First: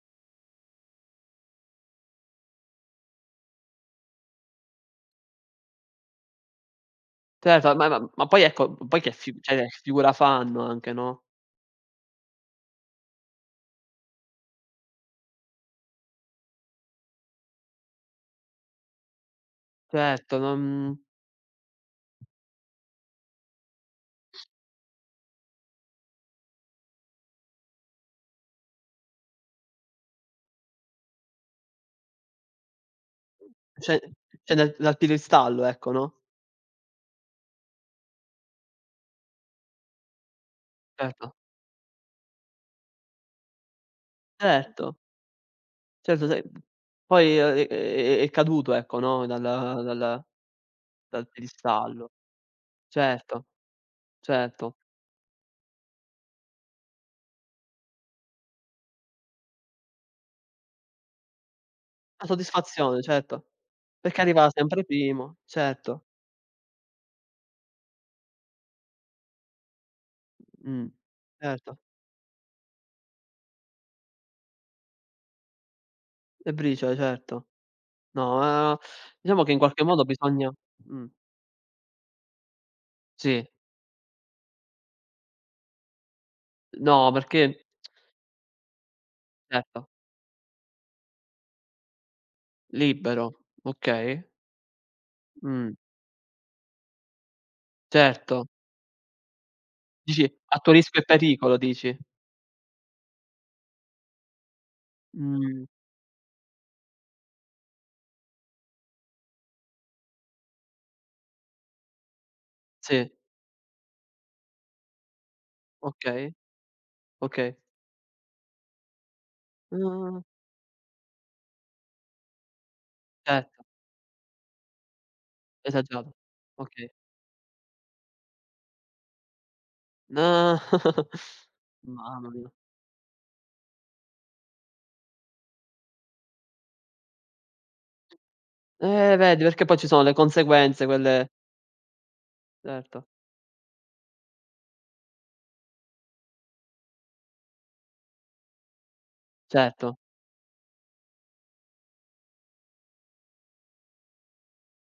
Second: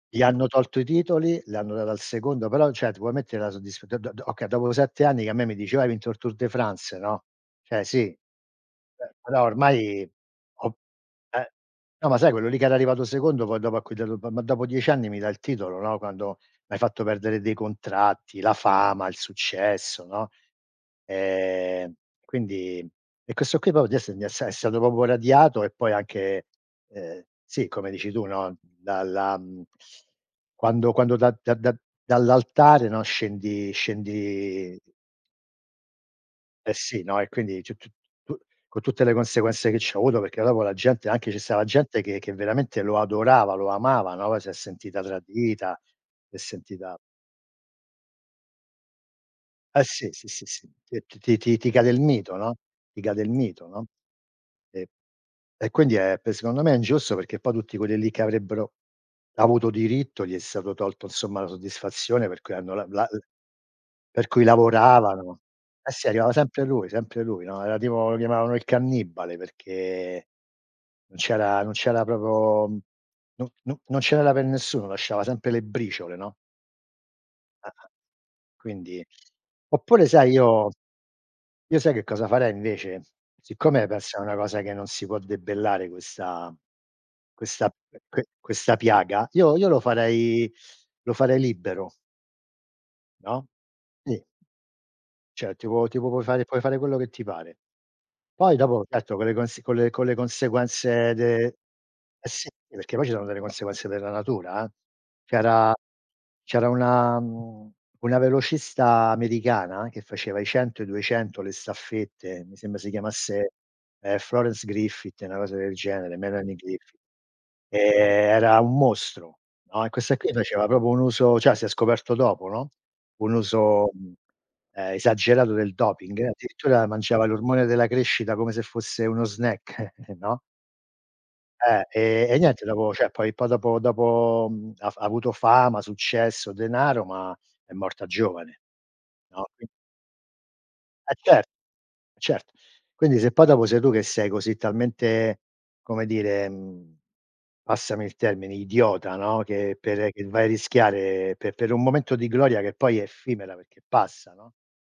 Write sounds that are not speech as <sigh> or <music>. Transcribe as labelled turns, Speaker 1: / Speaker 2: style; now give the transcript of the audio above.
Speaker 1: Gli hanno tolto i titoli, li hanno dati al secondo, però cioè, ti vuoi mettere la soddisf do do do okay, dopo 7 anni che a me mi diceva: "Hai vinto il Tour de France," no,
Speaker 2: Certo,
Speaker 1: cioè
Speaker 2: ma ma
Speaker 1: sì,
Speaker 2: ma poi ecco, poi che
Speaker 1: beh
Speaker 2: cioè
Speaker 1: però
Speaker 2: che
Speaker 1: ormai
Speaker 2: figura fanno
Speaker 1: <unintelligible>
Speaker 2: anche, no.
Speaker 1: eh, no, ma sai quello lì che era arrivato secondo poi dopo a cui dato "M ma dopo 10 anni mi dai il titolo, no, quando m'hai fatto perdere dei contratti, la fama, il successo," no,
Speaker 2: Certo, non
Speaker 1: ehm, quindi e questo qui, poi di esse di esse è stato proprio radiato e poi anche, ehm, sì, come dici tu, no, dalla mhmm, quando quando da da da dall'altare, no, scendi
Speaker 2: Cioè cioè dal
Speaker 1: scendi
Speaker 2: dal piedistallo, ecco, no.
Speaker 1: Eh sì, no, e quindi c c p con tutte le conseguenze che c'ha avuto, perché dopo la gente anche
Speaker 2: Certo.
Speaker 1: ci stava gente, che che veramente lo adorava, lo amava, no, si è
Speaker 2: Certo.
Speaker 1: sentita tradita,
Speaker 2: Certo
Speaker 1: si è
Speaker 2: se
Speaker 1: sentita
Speaker 2: poi è è è caduto, ecco, no, dal
Speaker 1: Eh sì,
Speaker 2: dal
Speaker 1: sì, sì, sì, ti
Speaker 2: dal
Speaker 1: ti ti ti cade il
Speaker 2: piedistallo.
Speaker 1: mito, no ti cade il
Speaker 2: Certo,
Speaker 1: mito, no,
Speaker 2: certo.
Speaker 1: sì. E quindi è secondo me ingiusto perché poi tutti quelli lì che avrebbero avuto diritto, gli è stato tolto, insomma, la
Speaker 2: La
Speaker 1: soddisfazione per cui hanno la
Speaker 2: soddisfazione,
Speaker 1: la
Speaker 2: certo. Perché
Speaker 1: per cui
Speaker 2: arrivava sempre primo,
Speaker 1: lavoravano. Eh
Speaker 2: certo.
Speaker 1: sì, arrivava sempre lui, sempre lui, no, era tipo lo chiamavano il cannibale perché
Speaker 2: Mh.
Speaker 1: non c'era non
Speaker 2: Certo.
Speaker 1: c'era proprio no no non ce n'era per nessuno, lasciava sempre le briciole, no.
Speaker 2: Le briciole, certo.
Speaker 1: Ah-ah.
Speaker 2: No, ehm,
Speaker 1: Quindi
Speaker 2: diciamo che in qualche modo
Speaker 1: oppure sai,
Speaker 2: bisogna
Speaker 1: io
Speaker 2: mh.
Speaker 1: io sai che cosa farei, invece?
Speaker 2: Sì.
Speaker 1: Siccome questa è una cosa che non si può debellare questa
Speaker 2: No, perché
Speaker 1: questa
Speaker 2: <tsk>
Speaker 1: que questa piaga, io io lo
Speaker 2: Certo.
Speaker 1: farei lo farei libero
Speaker 2: Libero,
Speaker 1: No?
Speaker 2: okay.
Speaker 1: Sì. Cioè,
Speaker 2: Mh.
Speaker 1: tipo tipo puoi fare puoi fare quello che ti pare.
Speaker 2: Certo.
Speaker 1: Poi dopo, certo con le cons con le
Speaker 2: Dici, a tuo rischio e
Speaker 1: conseguenze de
Speaker 2: pericolo, dici.
Speaker 1: eh sì, perché poi ci sono delle conseguenze della natura eh.
Speaker 2: Mh.
Speaker 1: C'era c'era una mhmm, una velocista americana, che faceva i 100, i 200, le staffette, mi sembra si
Speaker 2: Sì.
Speaker 1: chiamasse, ehm, Florence Griffith, una cosa del genere,
Speaker 2: Okay.
Speaker 1: Melanie Griffith.
Speaker 2: Okay.
Speaker 1: Ehm, era un mostro, no, e questa
Speaker 2: Ah.
Speaker 1: qui, faceva proprio un uso cioè si è scoperto dopo, no, un
Speaker 2: Cert
Speaker 1: uso, ehm, esagerato del
Speaker 2: Esagerato.
Speaker 1: doping, addirittura
Speaker 2: Okay.
Speaker 1: mangiava l'ormone della crescita come se fosse uno snack, <chuckles> no?
Speaker 2: No. <chuckles>
Speaker 1: Eh,
Speaker 2: Mamma
Speaker 1: e
Speaker 2: mia.
Speaker 1: niente dopo cioè, poi dopo dopo ha f ha avuto fama, successo, denaro, ma è morta giovane.
Speaker 2: Eh vedi,
Speaker 1: No,
Speaker 2: perché
Speaker 1: qui
Speaker 2: poi ci sono le conseguenze,
Speaker 1: E
Speaker 2: quelle
Speaker 1: cer certo.
Speaker 2: Certo.
Speaker 1: Quindi, se poi dopo sei tu che sei così talmente, come dire, mhmm, passami il termine, idiota, no, che
Speaker 2: Certo.
Speaker 1: per che vai a rischiare per per un momento di gloria, che poi è effimera perché passa, no?